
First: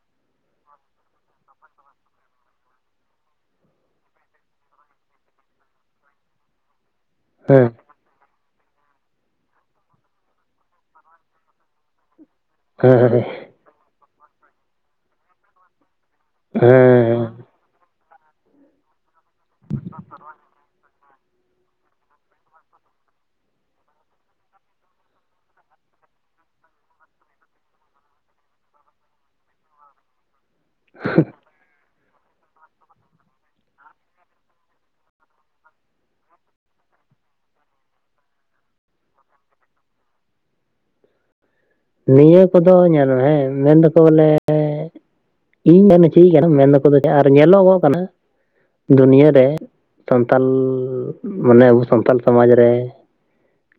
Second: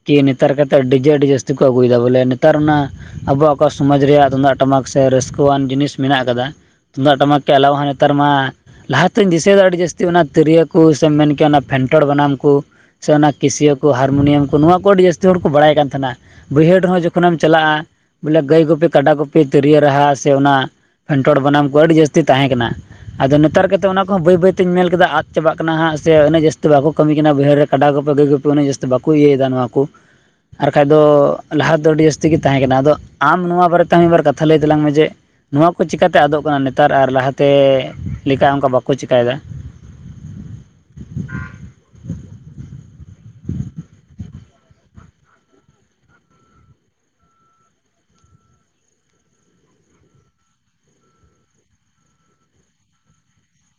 ᱠᱤ ᱱᱮᱛᱟᱨ ᱠᱟᱛᱮᱫ ᱰᱤᱡᱮ ᱟᱹᱰᱤ ᱡᱟᱹᱥᱛᱤ ᱠᱚ ᱟᱹᱜᱩᱭᱮᱫᱟ ᱵᱚᱞᱮ ᱱᱮᱛᱟᱨ ᱚᱱᱟ ᱟᱵᱩᱣᱟᱜ ᱟᱠᱚᱣᱟᱜ ᱥᱚᱢᱟᱡ ᱨᱮᱭᱟᱜ ᱛᱩᱢᱫᱟᱜ ᱴᱟᱢᱟᱠ ᱥᱮ ᱨᱟᱹᱥᱠᱟᱹᱣᱟᱱ ᱡᱤᱱᱤᱥ ᱢᱮᱱᱟᱜ ᱟᱠᱟᱫᱟ ᱛᱩᱢᱫᱟᱜ ᱴᱟᱢᱟᱠ ᱦᱮᱸ ᱟᱞᱟᱣᱟ ᱦᱚᱸᱭ ᱱᱮᱛᱟᱨ ᱢᱟ ᱞᱟᱦᱟᱛᱮᱧ ᱫᱤᱥᱟᱹᱭᱮᱫᱟ ᱟᱹᱰᱤ ᱡᱟᱹᱥᱛᱤ ᱚᱱᱟ ᱛᱤᱨᱭᱳ ᱠᱚ ᱥᱮᱢ ᱢᱮᱱᱠᱮᱭᱟ ᱚᱱᱟ ᱯᱷᱮᱱᱴᱚᱲ ᱵᱟᱱᱟᱢ ᱠᱚ ᱥᱮ ᱦᱮᱸ ᱚᱱᱟ ᱠᱮᱥᱤᱭᱟᱹ ᱠᱚ ᱦᱟᱨᱢᱳᱱᱤᱭᱟᱢ ᱠᱚ ᱱᱚᱣᱟ ᱠᱚ ᱟᱹᱰᱤ ᱡᱟᱹᱥᱛᱤ ᱦᱚᱲ ᱠᱚ ᱵᱟᱲᱟᱭ ᱠᱟᱱ ᱛᱟᱦᱮᱸᱱᱟ ᱵᱟᱹᱭᱦᱟᱹᱲ ᱨᱮᱦᱚᱸ ᱡᱚᱠ ᱡᱚᱠᱷᱚᱱᱮᱢ ᱦᱮᱸ ᱪᱟᱞᱟᱜᱼᱟ ᱵᱚᱞᱮ ᱜᱟᱹᱭ ᱜᱩᱯᱤ ᱠᱟᱰᱟ ᱜᱩᱯᱤ ᱛᱤᱨᱭᱳ ᱨᱟᱦᱟ ᱥᱮ ᱚᱱᱟ ᱯᱷᱮᱱᱴᱚᱲ ᱵᱟᱱᱟᱢ ᱠᱚ ᱟᱹᱰᱤ ᱡᱟᱹᱥᱛᱤ ᱛᱟᱦᱮᱸ ᱠᱟᱱᱟ ᱟᱫᱚ ᱱᱮᱛᱟᱨ ᱠᱟᱛᱮᱫ ᱚᱱᱟ ᱠᱚᱦᱚᱸ ᱵᱟᱹᱭ ᱵᱟᱹᱭ ᱛᱤᱧ ᱧᱮᱞ ᱠᱮᱫᱟ ᱟᱫ ᱪᱟᱵᱟᱜ ᱠᱟᱱᱟ ᱦᱟᱸᱜ ᱥᱮ ᱩᱱᱟᱹᱜ ᱡᱟᱹᱥᱛᱤ ᱵᱟᱠᱚ ᱠᱟᱹᱢᱤ ᱠᱟᱱᱟ ᱵᱟᱹᱭᱦᱟᱹᱲ ᱨᱮ ᱠᱟᱰᱟ ᱜᱩᱯᱤ ᱜᱟᱹᱭ ᱜᱩᱯᱤ ᱩᱱᱟᱹᱜ ᱡᱮᱥᱛᱤ ᱵᱟᱠᱚ ᱤᱭᱟᱹᱭᱮᱫᱟ ᱱᱚᱣᱟᱠᱩ᱾ [inaudible] ᱟᱨᱠᱷᱟᱡ ᱫᱚ ᱞᱟᱦᱟᱛᱮᱫᱚ ᱟᱹᱰᱤ ᱡᱟᱹᱥᱛᱤ ᱜᱮ ᱛᱟᱦᱮᱸ ᱠᱟᱱᱟ ᱟᱫᱚ ᱟᱢ ᱱᱚᱣᱟ ᱵᱟᱨᱮᱛᱮᱦᱚᱸ ᱢᱤᱫᱵᱟᱨ ᱠᱟᱛᱷᱟ ᱞᱟᱹᱭ ᱛᱟᱞᱟᱝ ᱢᱮ ᱡᱮ ᱱᱚᱣᱟ ᱠᱚ ᱪᱮᱠᱟᱹᱛᱮ ᱟᱫᱚᱜ ᱠᱟᱱᱟ ᱱᱮᱛᱟᱨ ᱟᱨ ᱞᱟᱦᱟᱛᱮ ᱞᱮᱠᱟ ᱚᱱᱠᱟ ᱵᱟᱠᱚ ᱪᱤᱠᱟᱹᱭᱮᱫᱟ ᱱᱤᱭᱟᱹ ᱠᱚᱫᱚ ᱧᱮᱞᱢᱮ ᱢᱮᱱ ᱫᱚᱠᱚ ᱵᱚᱞᱮ ᱤᱧ ᱢᱮᱱᱢᱮ ᱪᱤᱞᱤ ᱠᱟᱱᱟᱢ ᱢᱮᱱ ᱫᱳᱠᱚᱫᱚ ᱟᱨ ᱧᱮᱞᱚᱜᱚᱜ ᱠᱟᱱᱟ ᱫᱩᱱᱤᱭᱟᱹ ᱨᱮ ᱥᱟᱱᱛᱟᱞ ᱢᱟᱱᱮ ᱟᱵᱚ ᱥᱟᱱᱛᱟᱞ ᱥᱚᱢᱟᱡᱽ ᱨᱮ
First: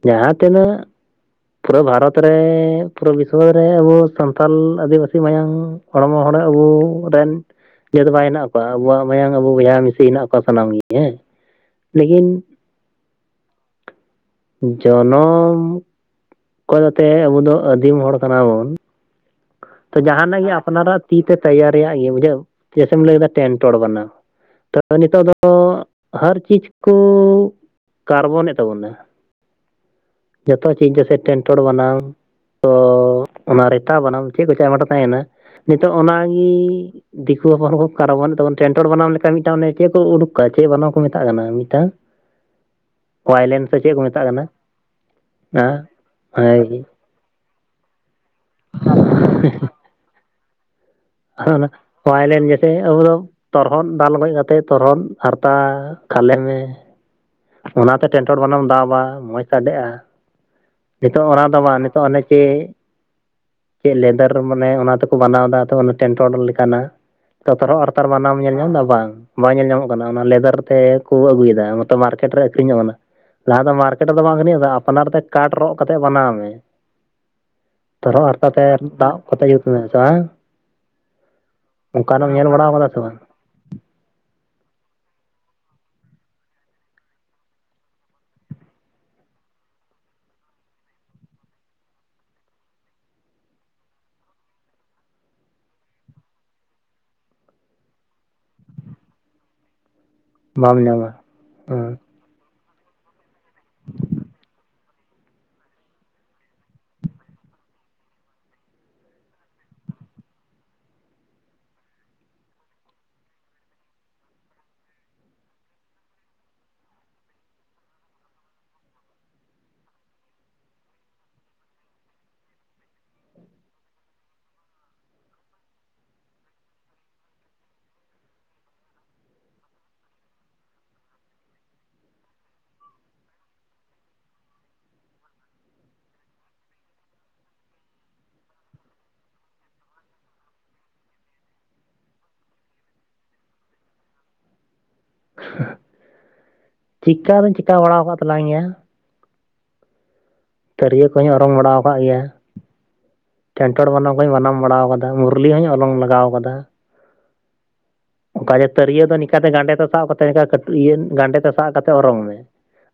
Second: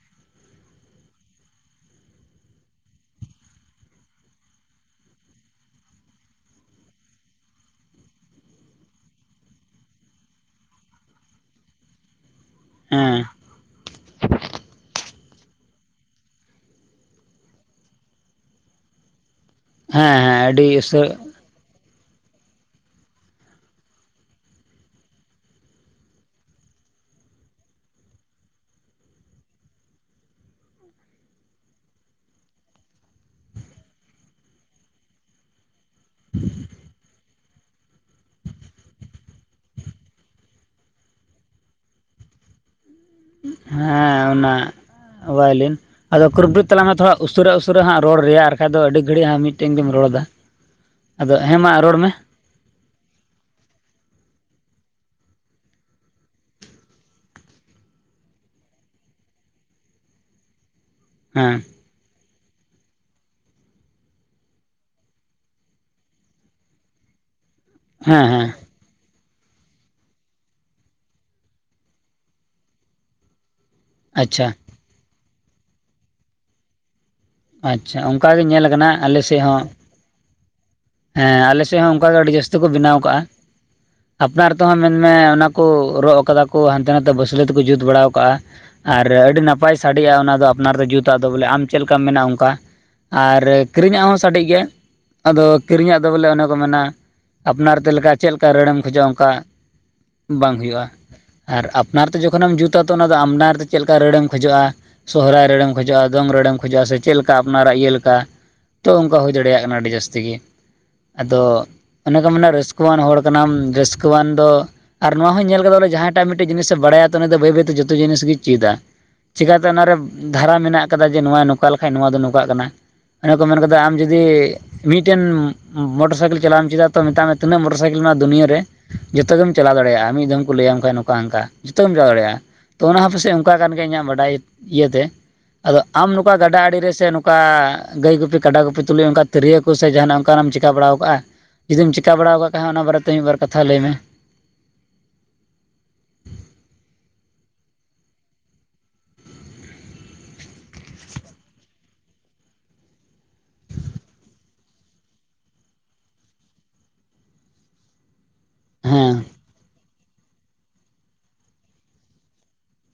ᱡᱟᱦᱟᱸ ᱛᱤᱱᱟᱹᱜ ᱯᱩᱨᱟᱹ ᱵᱷᱟᱨᱚᱛ ᱨᱮ ᱯᱩᱨᱟᱹ ᱵᱤᱥᱥᱚ ᱨᱮ ᱟᱵᱚ ᱥᱟᱱᱛᱟᱞ ᱟᱹᱫᱤᱵᱟᱹᱥᱤ ᱢᱟᱭᱟᱝ ᱦᱚᱲᱢᱚ ᱦᱚᱲ ᱟᱵᱚ ᱨᱮᱱ ᱡᱟᱹᱛ ᱵᱟᱭ ᱦᱮᱱᱟᱜ ᱠᱚᱣᱟ ᱟᱵᱚᱣᱟᱜ ᱢᱟᱭᱟᱝ ᱟᱵᱚ ᱵᱚᱭᱦᱟ ᱢᱤᱥᱤ ᱦᱮᱱᱟᱜ ᱠᱚᱣᱟ ᱥᱟᱱᱟᱢ ᱜᱮ ᱦᱮᱸ ᱞᱮᱠᱤᱱ ᱦᱮᱸ ᱡᱚᱱᱚᱢ [unintelligible] ᱟᱵᱚ ᱫᱚ ᱟᱹᱫᱤᱢ ᱦᱚᱲ ᱠᱟᱱᱟ ᱵᱚᱱ ᱛᱚ ᱦᱮᱸ ᱦᱮᱸ ᱡᱟᱦᱟᱱᱟᱜ ᱜᱮ ᱟᱹᱰᱤ ᱟᱯᱱᱟᱨᱟᱜ ᱩᱥᱟᱹ ᱛᱤ ᱛᱮ ᱛᱮᱭᱟᱨ ᱨᱮᱭᱟᱜ ᱤᱭᱟᱹ ᱵᱩᱡᱷᱟᱹ ᱡᱮᱭᱥᱮᱢ ᱞᱟᱹᱭ ᱮᱫᱟ ᱴᱮᱱᱴᱚᱲ ᱵᱟᱱᱟᱢ ᱛᱚ ᱱᱤᱛᱚᱜ ᱫᱚ ᱦᱟᱨ ᱪᱤᱡᱽ ᱠᱚ ᱠᱟᱨᱵᱚᱱᱮᱫ ᱛᱟᱵᱚᱱᱟ ᱡᱚᱛᱚ ᱪᱤᱡ ᱡᱮᱭᱥᱮ ᱴᱮᱱᱴᱚᱲ ᱵᱟᱱᱟᱢ ᱛᱚ ᱚᱱᱟ ᱨᱮᱛᱟ ᱵᱟᱱᱟᱢ ᱪᱮᱫ ᱠᱚ ᱪᱟᱭᱢᱟᱴᱟ ᱛᱟᱦᱮᱱᱟ ᱱᱤᱛᱚᱜ ᱚᱱᱟᱜᱮ ᱫᱤᱠᱩ ᱦᱚᱯᱚᱱ ᱦᱚᱸᱠᱚ ᱠᱷᱟᱨᱟ ᱵᱚᱱ ᱛᱟᱵᱚᱱ ᱴᱮᱱᱴᱚᱨ ᱵᱮᱱᱟᱣ ᱞᱮᱠᱟ ᱢᱤᱫ ᱪᱮᱫ ᱠᱚ ᱩᱰᱩᱠᱼᱟ ᱪᱮᱫ ᱵᱟᱱᱟᱢ ᱠᱚ ᱢᱮᱛᱟᱜ ᱠᱟᱱᱟ ᱢᱤᱫᱴᱟᱝ [inaudible] ᱥᱮ ᱪᱮᱫ ᱠᱚ ᱦᱮᱸ ᱢᱮᱛᱟᱜ ᱠᱟᱱᱟ ᱚᱱᱟ ᱦᱮᱸ ᱵᱷᱟᱭᱳᱞᱤᱱ ᱟᱫᱚ [unintelligible] ᱦᱳᱭ ᱛᱟᱝᱢᱟ ᱛᱷᱚᱲᱟ ᱩᱥᱟᱹᱨᱟ ᱩᱥᱟᱹᱨᱟ ᱦᱟᱸᱜ ᱨᱚᱲ ᱨᱮᱭᱟ ᱟᱨ ᱵᱟᱠᱟᱱ ᱫᱚ ᱟᱹᱰᱤ ᱜᱷᱟᱹᱲᱤᱡ ᱦᱟᱜ ᱢᱤᱫᱴᱮᱱ ᱜᱮᱢ ᱨᱚᱲ ᱫᱟ ᱟᱫᱚ ᱦᱮᱸ ᱢᱟ ᱨᱚᱲ ᱢᱮ ᱛᱮ ᱟᱵᱚ ᱫᱚ ᱛᱚᱨᱦᱚᱫ ᱫᱟᱞ ᱜᱚᱡ ᱠᱟᱛᱮᱫ ᱛᱚᱨᱦᱚᱫ ᱦᱟᱨᱛᱟ ᱠᱷᱟᱞᱮᱢᱮ ᱚᱱᱟᱛᱮ ᱴᱮᱱᱴᱚᱨ ᱵᱟᱱᱟᱢ ᱫᱟᱵᱟ ᱢᱚᱡᱽ ᱥᱟᱰᱮᱜᱼᱟ ᱱᱤᱛᱚᱜ ᱚᱱᱟ ᱦᱮᱸ ᱫᱚ ᱵᱟᱝ ᱱᱤᱛᱚᱜ ᱚᱱᱮᱠ ᱥᱮ ᱪᱮᱫ ᱞᱮᱫᱟᱨ ᱢᱟᱱᱮ ᱚᱱᱟ ᱛᱮᱠᱚ ᱵᱮᱱᱟᱣ ᱮᱫᱟ ᱴᱮᱱᱴᱚᱨ ᱛᱟᱨ ᱦᱮᱸ ᱵᱟᱱᱟᱢ ᱦᱮᱸ ᱧᱮᱞ ᱧᱟᱢ ᱮᱫᱟ ᱵᱟᱝ ᱵᱟᱝ ᱧᱮᱞ ᱧᱟᱢᱚᱜ ᱠᱟᱱᱟ ᱚᱱᱟ ᱞᱮᱫᱟᱨ ᱛᱮᱠᱚ ᱟᱹᱜᱩ ᱭᱮᱫᱟ ᱱᱚᱛᱮ ᱢᱟ [unintelligible] ᱟᱹᱠᱷᱨᱤᱧᱚᱜ ᱚᱱᱟ ᱞᱟᱦᱟ ᱫᱚ ᱢᱟᱨᱠᱮᱴ ᱨᱮ ᱫᱚ ᱵᱟᱝ ᱟᱪᱪᱷᱟ ᱟᱱᱤ ᱟᱯᱱᱟᱨ ᱛᱮ ᱠᱟᱴ ᱨᱚᱜ ᱠᱟᱛᱮ ᱵᱟᱱᱟᱣ ᱢᱮ ᱟᱪᱪᱷᱟ ᱛᱚᱨᱚᱜ ᱚᱱᱠᱟ ᱜᱮ ᱦᱟᱨᱛᱟ ᱧᱮᱞ ᱛᱮ ᱟᱠᱟᱱᱟ ᱫᱟᱜ ᱟᱞᱮ ᱥᱮᱫ ᱠᱚᱛᱮ ᱡᱩᱛ ᱦᱚᱸ ᱢᱮ ᱥᱮ ᱵᱟᱝ ᱦᱮᱸ ᱟᱞᱮ ᱥᱮᱫ ᱦᱚᱸ ᱚᱱᱠᱟ ᱜᱮ ᱚᱱᱠᱟᱱᱟᱜ ᱮᱢ ᱟᱹᱰᱤ ᱧᱮᱞ ᱡᱟᱹᱥᱛᱤ ᱠᱚ ᱵᱟᱲᱟᱣ ᱠᱟᱫᱟ ᱵᱮᱱᱟᱣ ᱥᱮ ᱵᱟᱝ ᱠᱟᱜᱼᱟ ᱟᱯᱱᱟᱨ ᱛᱮᱦᱚᱸ ᱢᱮᱱᱢᱮ ᱚᱱᱟ ᱠᱚ ᱨᱚᱜ ᱟᱠᱟᱫᱟ ᱠᱚ ᱦᱟᱱᱛᱮ ᱱᱟᱛᱮ ᱵᱟᱹᱥᱞᱟᱹ ᱛᱮᱠᱚ ᱡᱩᱛ ᱵᱟᱲᱟ ᱟᱠᱟᱜᱼᱟ ᱟᱨ ᱟᱹᱰᱤ ᱱᱟᱯᱟᱭ ᱥᱟᱰᱮᱜᱼᱟ ᱚᱱᱟ ᱫᱚ ᱟᱯᱱᱟᱨ ᱫᱚ ᱡᱩᱛ ᱟ ᱫᱚ ᱵᱚᱞᱮ ᱟᱢ ᱪᱮᱫ ᱞᱮᱠᱟᱢ ᱢᱮᱱᱟᱢ ᱚᱱᱠᱟ ᱟᱨ ᱠᱤᱨᱤᱧᱟᱜ ᱦᱚᱸ ᱥᱟᱰᱮ ᱜᱮᱭᱟ ᱟᱫᱚ ᱠᱤᱨᱤᱧᱟᱜ ᱫᱚ ᱵᱚᱞᱮ ᱚᱱᱮ ᱠᱚ ᱢᱮᱱᱟ ᱟᱯᱱᱟᱨ ᱛᱮ ᱞᱮᱠᱟ ᱪᱮᱫ ᱞᱮᱠᱟ ᱨᱟᱹᱲᱮᱢ ᱠᱷᱚᱡᱚᱜᱼᱟ ᱚᱱᱠᱟ ᱵᱟᱝ ᱵᱟᱢ ᱦᱩᱭᱩᱜᱼᱟ ᱧᱟᱢᱟ ᱟᱨ ᱦᱮᱸ ᱟᱯᱱᱟᱨ ᱡᱚᱠᱷᱚᱱᱮᱢ ᱡᱩᱛᱟ ᱛᱚ ᱚᱱᱟ ᱫᱚ ᱟᱢᱱᱟᱨ ᱨᱮ ᱪᱮᱫ ᱞᱮᱠᱟ ᱨᱟᱹᱲᱮᱢ ᱠᱷᱚᱡᱚᱜᱼᱟ ᱥᱚᱦᱨᱟᱭ ᱨᱟᱹᱲᱮᱢ ᱠᱷᱚᱡᱚᱜᱼᱟ ᱫᱚᱝ ᱨᱟᱹᱲᱮᱢ ᱠᱷᱚᱡᱚᱜᱼᱟ ᱥᱮ ᱪᱮᱫ ᱞᱮᱠᱟ ᱟᱯᱱᱟᱨᱟᱜ ᱤᱭᱟᱹ ᱞᱮᱠᱟ ᱛᱚ ᱚᱱᱠᱟ ᱦᱩᱭ ᱫᱟᱲᱮᱭᱟᱜ ᱠᱟᱱᱟ ᱟᱹᱰᱤ ᱡᱟᱹᱥᱛᱤ ᱜᱮ ᱟᱫᱚ ᱚᱱᱮ ᱠᱚ ᱢᱮᱱᱟ ᱨᱟᱹᱥᱠᱟᱹᱣᱟᱱ ᱦᱚᱲ ᱠᱟᱱᱟᱢ ᱨᱟᱹᱥᱠᱟᱹᱣᱟᱱ ᱫᱚ ᱟᱨ ᱱᱚᱣᱟ ᱦᱚᱸ ᱧᱮᱞ ᱟᱠᱟᱫᱟ ᱵᱚᱞᱮ ᱡᱟᱦᱟᱸᱭᱴᱟᱜ ᱢᱤᱫᱴᱮᱱ ᱡᱤᱱᱤᱥᱮ ᱵᱟᱲᱟᱭᱟ ᱛᱚ ᱩᱱᱤ ᱫᱚ ᱵᱟᱹᱭ ᱵᱟᱹᱭᱛᱮ ᱡᱚᱛᱚ ᱡᱤᱱᱤᱥ ᱜᱮᱭ ᱪᱮᱫᱟ ᱪᱮᱠᱟᱛᱮ ᱚᱱᱟ ᱨᱮ ᱫᱷᱟᱨᱟ ᱢᱮᱱᱟᱜ ᱠᱟᱫᱟ ᱡᱮ ᱱᱚᱣᱟ ᱱᱚᱝᱠᱟ ᱞᱮᱠᱟᱡ ᱱᱚᱣᱟ ᱫᱚ ᱱᱚᱝᱠᱟᱜ ᱠᱟᱱᱟ ᱚᱱᱟ ᱠᱚ ᱢᱮᱱ ᱠᱟᱫᱟ ᱟᱢ ᱡᱩᱫᱤ ᱢᱤᱫᱴᱮᱱ ᱢᱚᱴᱚᱨ ᱥᱟᱭᱠᱮᱞ ᱪᱟᱞᱟᱣ ᱮᱱ ᱪᱮᱫᱟ ᱠᱚ ᱢᱮᱛᱟᱜ ᱢᱮ ᱛᱤᱱᱟᱹᱜ ᱢᱚᱴᱚᱨ ᱥᱟᱭᱠᱮᱞ ᱢᱮᱱᱟᱜᱼᱟ ᱫᱩᱱᱭᱟᱹ ᱨᱮ ᱡᱚᱛᱚ ᱜᱮᱢ ᱪᱟᱞᱟᱣ ᱫᱟᱲᱮᱭᱟᱜᱼᱟ ᱢᱤᱫ ᱫᱚᱢ ᱠᱚ ᱞᱟᱹᱭᱟᱢ ᱠᱷᱟᱱ ᱱᱚᱝᱠᱟ ᱦᱟᱝᱠᱟ ᱡᱚᱛᱚ ᱜᱮᱢ ᱪᱟᱞᱟᱣ ᱫᱟᱲᱮᱭᱟᱜᱼᱟ ᱛᱚ ᱚᱱᱟ ᱯᱟᱥᱮ ᱚᱱᱠᱟ ᱠᱟᱱ ᱤᱧᱟᱹᱜ ᱵᱟᱰᱟᱭ ᱤᱭᱟᱹᱛᱮ ᱟᱫᱚ ᱟᱢ ᱱᱚᱝᱠᱟ ᱜᱟᱰᱟ ᱟᱲᱮ ᱨᱮ ᱥᱮ ᱱᱚᱝᱠᱟ ᱜᱟᱹᱭ ᱜᱩᱯᱤ ᱠᱟᱰᱟ ᱜᱩᱯᱤ ᱛᱩᱞᱩᱡ ᱚᱱᱠᱟ ᱛᱤᱨᱭᱟᱹ ᱠᱚ ᱥᱮ ᱡᱟᱦᱟᱱᱟᱜ ᱚᱱᱠᱟᱱᱟᱜ ᱮᱢ ᱪᱮᱠᱟ ᱵᱟᱲᱟᱣ ᱠᱟᱜᱼᱟ? ᱡᱩᱫᱤᱢ ᱪᱮᱠᱟ ᱵᱟᱲᱟ ᱟᱠᱟᱜ ᱠᱷᱟᱡ ᱚᱱᱟ ᱵᱟᱨᱮᱛᱮ ᱢᱤᱫ ᱵᱟᱨ ᱠᱟᱛᱷᱟ ᱞᱟᱹᱭ ᱢᱮ ᱪᱤᱠᱟ ᱫᱚᱧ ᱪᱮᱠᱟ ᱵᱟᱲᱟ ᱟᱠᱟᱫ ᱛᱟᱞᱟᱝ ᱜᱮᱭᱟ ᱛᱤᱨᱭᱟᱹ ᱠᱚᱦᱚᱧ ᱚᱨᱚᱝ ᱵᱟᱲᱟ ᱟᱠᱟᱫ ᱜᱮᱭᱟ ᱴᱮᱱᱴᱚᱲ ᱵᱟᱱᱟᱢ ᱠᱚᱧ ᱵᱟᱱᱟᱢ ᱵᱟᱲᱟ ᱟᱠᱟᱫᱟ ᱢᱩᱨᱞᱤ ᱦᱚᱧ ᱚᱨᱚᱝ ᱞᱟᱜᱟᱣ ᱠᱟᱫᱟ ᱚᱱᱠᱟ ᱡᱮ ᱛᱤᱨᱭᱟᱹ ᱫᱚ ᱦᱮᱸ ᱱᱤᱝᱠᱟ ᱛᱮ ᱜᱟᱸᱰᱮ ᱛᱮ ᱥᱟᱵ ᱠᱟᱛᱮ ᱤᱝᱠᱟ ᱠᱟᱹᱴᱩᱵ ᱜᱟᱸᱰᱮ ᱛᱮ ᱥᱟᱵ ᱠᱟᱛᱮᱫ ᱚᱨᱚᱝ ᱢᱮ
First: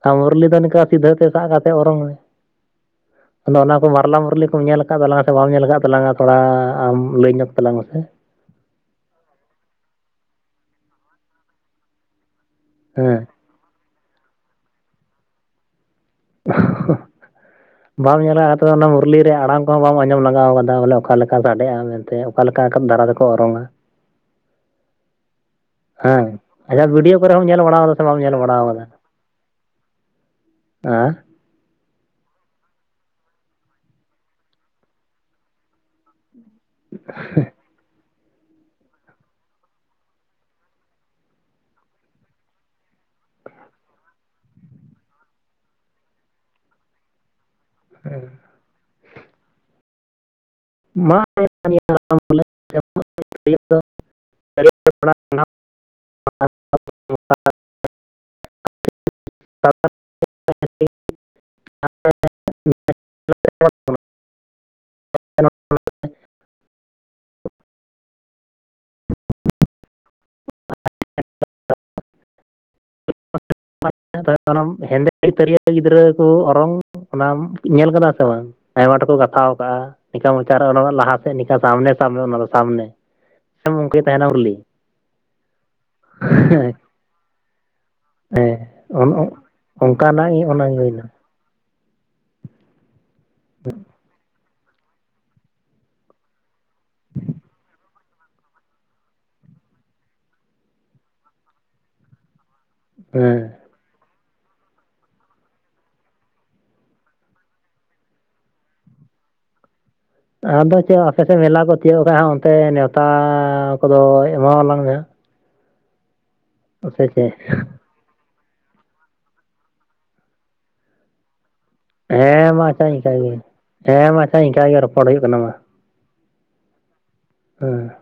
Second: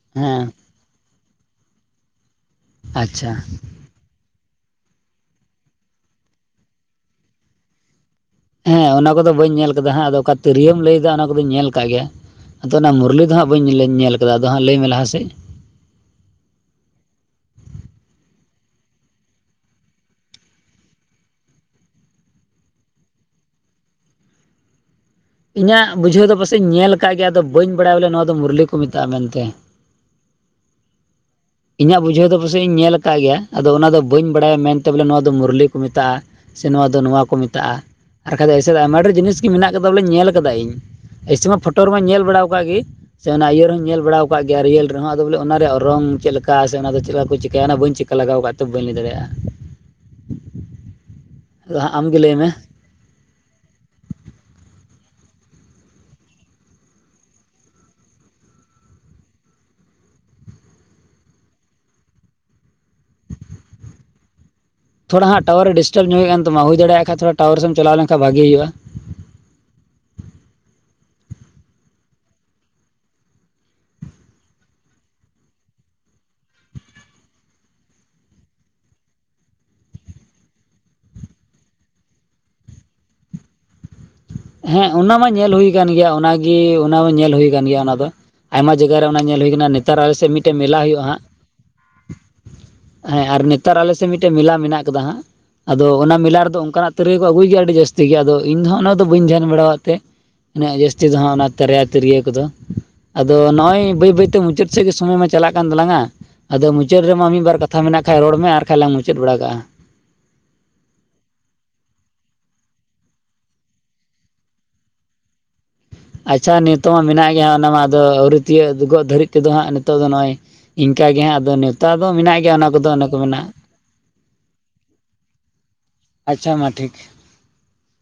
ᱟᱨ ᱢᱩᱨᱞᱤ ᱦᱮᱸ ᱫᱚ ᱱᱤᱝᱠᱟᱹ ᱥᱤᱫᱷᱟᱹ ᱛᱮ ᱥᱟᱵ ᱠᱟᱛᱮ ᱚᱨᱚᱝ ᱢᱮ ᱟᱪᱪᱷᱟ ᱟᱫᱚ ᱚᱱᱟ ᱢᱟᱨᱞᱟ ᱢᱟᱨᱞᱤ ᱠᱚᱢ ᱧᱮᱞ ᱟᱠᱟᱫ ᱛᱟᱞᱟᱝ ᱥᱮ ᱵᱟᱢ ᱧᱮᱞ ᱟᱠᱟᱫ ᱛᱟᱞᱟᱝᱟ ᱛᱷᱚᱲᱟ ᱟᱢ ᱞᱟᱹᱭ ᱧᱚᱜ ᱛᱟᱞᱟᱝ ᱢᱮᱥᱮ ᱦᱮᱸ ᱚᱱᱟ ᱠᱚᱫᱚ ᱵᱟᱹᱧ ᱧᱮᱞ ᱟᱠᱟᱫᱟ ᱦᱟᱸᱜ ᱟᱫᱚ ᱚᱠᱟ ᱛᱤᱨᱭᱳᱢ ᱞᱟᱹᱭ ᱮᱫᱟ ᱚᱱᱟ ᱠᱚᱫᱚᱧ ᱧᱮᱞ ᱟᱠᱟᱜ ᱜᱮᱭᱟ ᱟᱫᱚ ᱚᱱᱟ ᱢᱩᱨᱞᱤ ᱦᱮᱸ ᱫᱚ ᱦᱟᱸᱜ ᱵᱟᱹᱧ ᱧᱮᱞ ᱟᱠᱟᱫᱟ ᱟᱫᱚ ᱦᱟᱸᱜ ᱞᱟᱹᱭᱢᱮ ᱞᱟᱦᱟᱥᱮᱫ ᱳᱸᱻ [unintelligible] ᱵᱟᱢ ᱧᱮᱞᱟᱼᱟ ᱟ ᱚᱱᱟ ᱢᱩᱨᱞᱤ ᱨᱮ ᱟᱲᱟᱝ ᱠᱚᱦᱚᱸᱢ ᱟᱸᱡᱚᱢ ᱞᱟᱜᱟᱣ ᱟᱠᱟᱫᱟ ᱵᱚᱞᱮ ᱚᱠᱟᱮ ᱞᱮᱠᱟ ᱥᱟᱰᱮᱜᱼᱟ ᱢᱮᱱᱛᱮ ᱚᱠᱟ ᱞᱮᱠᱟ ᱫᱟᱨᱟ ᱛᱮᱠᱚ ᱚᱨᱚᱝᱼᱟ? ᱤᱧᱟᱹᱜ ᱦᱮᱸ ᱵᱩᱡᱷᱟᱹᱣ ᱫᱚ ᱯᱟᱥᱮᱡ ᱟᱪᱪᱷᱟ ᱧᱮᱞ ᱵᱷᱤᱰᱭᱳ ᱠᱟᱜ ᱜᱮᱭᱟ ᱠᱚᱨᱮ ᱟᱫᱚ ᱦᱚᱸᱢ ᱧᱮᱞ ᱵᱟᱹᱧ ᱵᱟᱲᱟᱟᱣ ᱠᱟᱫᱟ ᱵᱟᱲᱟᱭᱟ ᱥᱮ ᱵᱚᱞᱮ ᱵᱟᱢ ᱱᱚᱣᱟ ᱫᱚ ᱧᱮᱞ ᱵᱟᱲᱟ ᱢᱩᱨᱞᱤ ᱠᱚ ᱠᱟᱫᱟ ᱢᱮᱛᱟᱜᱼᱟ ᱢᱮᱱᱛᱮ ᱦᱮᱸ ᱤᱧᱟᱹᱜ ᱵᱩᱡᱷᱟᱹᱣ ᱫᱚ ᱯᱟᱥᱮᱡ ᱤᱧ ᱧᱮᱞ ᱟᱠᱟᱫ ᱜᱮᱭᱟ ᱟᱫᱚ ᱚᱱᱟᱫᱚ ᱵᱟᱹᱧ ᱵᱟᱲᱟᱭᱟ ᱢᱮᱱᱛᱮ ᱵᱚᱞᱮ ᱱᱚᱣᱟ ᱫᱚ ᱢᱩᱨᱞᱤ ᱠᱚ ᱢᱮᱛᱟᱜᱼᱟ ᱥᱮ ᱱᱚᱣᱟ ᱫᱚ ᱱᱚᱣᱟ ᱠᱚ ᱢᱮᱛᱟᱜᱼᱟ ᱟᱨ ᱵᱟᱠᱟᱡ ᱫᱚ ᱮᱭᱥᱮ ᱫᱚ ᱟᱭᱢᱟ ᱰᱷᱮᱨ ᱡᱤᱱᱤᱥ ᱜᱮ ᱢᱮᱱᱟᱜ ᱠᱟᱫᱟ ᱵᱚᱞᱮ ᱧᱮᱞ ᱟᱠᱟᱫᱟ ᱤᱧ ᱮᱭᱥᱮ ᱢᱟ ᱯᱷᱳᱴᱳ ᱨᱮᱢᱟᱧ ᱧᱮᱞ ᱵᱟᱲᱟ ᱟᱠᱟᱫ ᱜᱮ ᱥᱮ ᱚᱱᱟ ᱤᱭᱟᱹ ᱨᱮᱦᱚᱧ ᱧᱮᱞ ᱵᱟᱲᱟ ᱟᱠᱟᱫ ᱜᱮᱭᱟ ᱨᱤᱭᱮᱞ ᱨᱮᱦᱚᱸ ᱟᱫᱚ ᱵᱚᱞᱮ ᱚᱱᱟ ᱨᱮᱭᱟᱜ ᱨᱚᱝ ᱪᱮᱫᱮ ᱞᱮᱠᱟ ᱥᱮ ᱪᱮᱫ ᱪᱮᱠᱟᱭᱟ ᱚᱱᱟ ᱵᱟ. ᱹᱧ ᱪᱤᱠᱟᱹ ᱞᱟᱜᱟᱣ ᱠᱮᱫ ᱛᱮ ᱵᱟᱹᱧ ᱞᱟᱹᱭᱟᱲᱮᱭᱟᱜᱼᱟ ᱢᱟ ᱟᱫᱚᱜ ᱟᱢ ᱜᱮ ᱞᱟᱹᱭ ᱢᱮ? [unintelligible] ᱟᱹᱰᱤ ᱡᱳᱨ ᱚᱱᱟ ᱛᱷᱚᱲᱟ ᱦᱟᱸᱜ ᱴᱟᱣᱟᱨ ᱨᱮ ᱰᱤᱥᱴᱟᱵᱽ ᱧᱚᱜ ᱦᱩᱭᱩᱜ ᱠᱟᱱ ᱛᱟᱢᱟ ᱦᱩᱭ ᱫᱟᱲᱮᱭᱟᱜ ᱠᱷᱟᱱ ᱛᱷᱚᱲᱟ ᱴᱟᱣᱟᱨ ᱥᱮᱫ ᱪᱟᱞᱟᱣ ᱞᱮᱱᱠᱷᱟᱱ ᱵᱷᱟᱜᱤ ᱦᱩᱭᱩᱜᱼᱟ [unintelligible] ᱦᱮᱸᱫᱮ ᱛᱤᱨᱭᱟᱹ ᱜᱤᱫᱽᱨᱟᱹ ᱠᱚ ᱚᱨᱚᱝ ᱚᱱᱟᱢ ᱧᱮᱞ ᱟᱠᱟᱫᱟ ᱥᱮ ᱵᱟᱝ ᱟᱭᱢᱟ ᱴᱩᱠᱩ ᱜᱟᱛᱷᱟᱣ ᱟᱠᱟᱜᱼᱟ ᱱᱤᱝᱠᱟ ᱢᱚᱪᱟ ᱚᱱᱟ ᱞᱟᱦᱟ ᱥᱮᱫ ᱱᱤᱝᱠᱟ ᱥᱟᱢᱱᱮ ᱥᱟᱢᱱᱮ ᱚᱱᱟ ᱫᱚ ᱥᱟᱢᱱᱮ ᱜᱚᱝᱠᱮ ᱛᱟᱭᱱᱚᱢᱞᱤ [unintelligible] ᱦᱮᱸ ᱚᱱᱟ ᱢᱟ ᱧᱮᱞ ᱦᱩᱭ ᱠᱟᱱ ᱜᱮᱭᱟ ᱚᱱᱟᱜᱮ ᱚᱱᱟ ᱢᱟ ᱧᱮᱞ ᱦᱩᱭ ᱠᱟᱱ ᱜᱮᱭᱟ ᱚᱱᱟ ᱫᱚ ᱦᱮᱸ ᱟᱭᱢᱟ ᱡᱟᱭᱜᱟ ᱨᱮ ᱚᱱ ᱚᱱᱟ ᱧᱮᱞ ᱦᱩᱭ ᱠᱟᱱᱟ ᱱᱮᱛᱟᱨ ᱟᱞᱮ ᱥᱮᱫ ᱚᱱᱠᱟᱱᱟᱜ ᱜᱮ ᱢᱤᱫᱴᱮᱡ ᱚᱱᱟ ᱢᱮᱞᱟ ᱦᱩᱭᱩᱜᱼᱟ ᱦᱩᱭᱱᱟ ᱦᱟᱸᱜ ᱦᱮᱸ ᱟᱨ ᱱᱮᱛᱟᱨ ᱟᱞᱮᱥᱮᱫ ᱢᱤᱫᱴᱟᱝ ᱢᱮᱞᱟ ᱢᱮᱱᱟᱜ ᱟᱠᱟᱫᱟ ᱦᱟᱸᱜ ᱟᱫᱚ ᱚᱱᱟ ᱢᱮᱞᱟ ᱨᱮᱫᱚ ᱚᱱᱠᱟᱱᱟᱜ ᱛᱤᱨᱭᱟᱹᱣ ᱠᱚ ᱟᱹᱜᱩᱭ ᱜᱮᱭᱟ ᱟᱹᱰᱤ ᱡᱟᱹᱥᱛᱤ ᱜᱮ ᱟᱫᱚ ᱤᱧ ᱫᱚᱜ ᱫᱚ ᱵᱟᱹᱧ ᱫᱷᱮᱭᱟᱱ ᱵᱟᱲᱟ ᱟᱠᱟᱫ ᱛᱮ ᱩᱱᱟᱹᱜ ᱡᱟᱹᱥᱛᱤ ᱫᱚ ᱦᱟᱸᱜ ᱚᱱᱟ ᱛᱟᱨᱭᱟ ᱛᱤᱨᱭᱳ ᱠᱚᱫᱚ ᱟᱫᱚ ᱦᱮᱸ ᱱᱚᱜᱼᱚᱭ ᱵᱟᱹᱭ ᱵᱟᱹᱭᱛᱮ ᱢᱩᱪᱟᱹᱫ ᱥᱮᱫ ᱜᱮ ᱥᱚᱢᱚᱭ ᱢᱮ ᱪᱟᱞᱟᱜ ᱠᱟᱱ ᱛᱟᱞᱟᱝᱟ ᱟᱫᱚ ᱢᱩᱪᱟᱹᱫ ᱨᱮᱢᱟ ᱢᱤᱫ ᱵᱟᱨ ᱠᱟᱛᱷᱟ ᱢᱮᱱᱟᱜ ᱠᱷᱟᱡ ᱨᱚᱲ ᱢᱮ ᱟᱨᱠᱟᱡ ᱞᱟᱝ ᱢᱩᱪᱟᱹᱫ ᱵᱟᱲᱟ ᱠᱟᱜᱼᱟ ᱟᱫᱚ ᱪᱮᱫ ᱟᱯᱮᱥᱮᱫ ᱢᱮᱞᱟ ᱠᱚ ᱛᱤᱭᱳᱜ ᱠᱟᱜ ᱦᱟᱸᱜ ᱚᱱᱛᱮ ᱱᱮᱣᱛᱟ ᱠᱚᱫᱚ ᱮᱢᱟᱣᱟᱞᱟᱝ ᱢᱮ ᱦᱟᱸᱜ ᱟᱪᱪᱷᱟ ᱱᱤᱛᱚᱜ ᱢᱟ ᱥᱮ ᱪᱮᱫ ᱢᱮᱱᱟᱜ ᱜᱮᱭᱟ ᱚᱱᱟ ᱢᱟ ᱟᱫᱚ ᱟᱹᱣᱨᱤ ᱛᱤᱭᱚᱜ ᱫᱩᱜᱚᱜ ᱫᱷᱟᱹᱨᱤᱡ ᱛᱮᱫᱚ ᱦᱟᱸᱜ ᱱᱤᱛᱚᱜ ᱫᱚ ᱱᱚᱜᱼᱚᱭ ᱤᱱᱠᱟᱹ ᱜᱮ ᱦᱟᱸᱜ ᱟᱫᱚ ᱫᱚ ᱢᱮᱱᱟᱜ ᱦᱮᱸ ᱜᱮᱭᱟ ᱢᱟ ᱚᱱᱟ ᱟᱪᱪᱷᱟ ᱠᱚᱫᱚ ᱚᱱᱮ ᱠᱚ ᱤᱱᱠᱟᱜᱮ ᱢᱮᱱᱟ ᱦᱮᱸ ᱢᱟ ᱟᱪᱪᱷᱟ ᱤᱱᱠᱟᱹ ᱜᱮ ᱨᱚᱯᱚᱲ ᱦᱩᱭᱩᱜ ᱠᱟᱱᱟ ᱟᱪᱪᱷᱟ ᱢᱟ ᱴᱷᱤᱠ ᱦᱮᱸ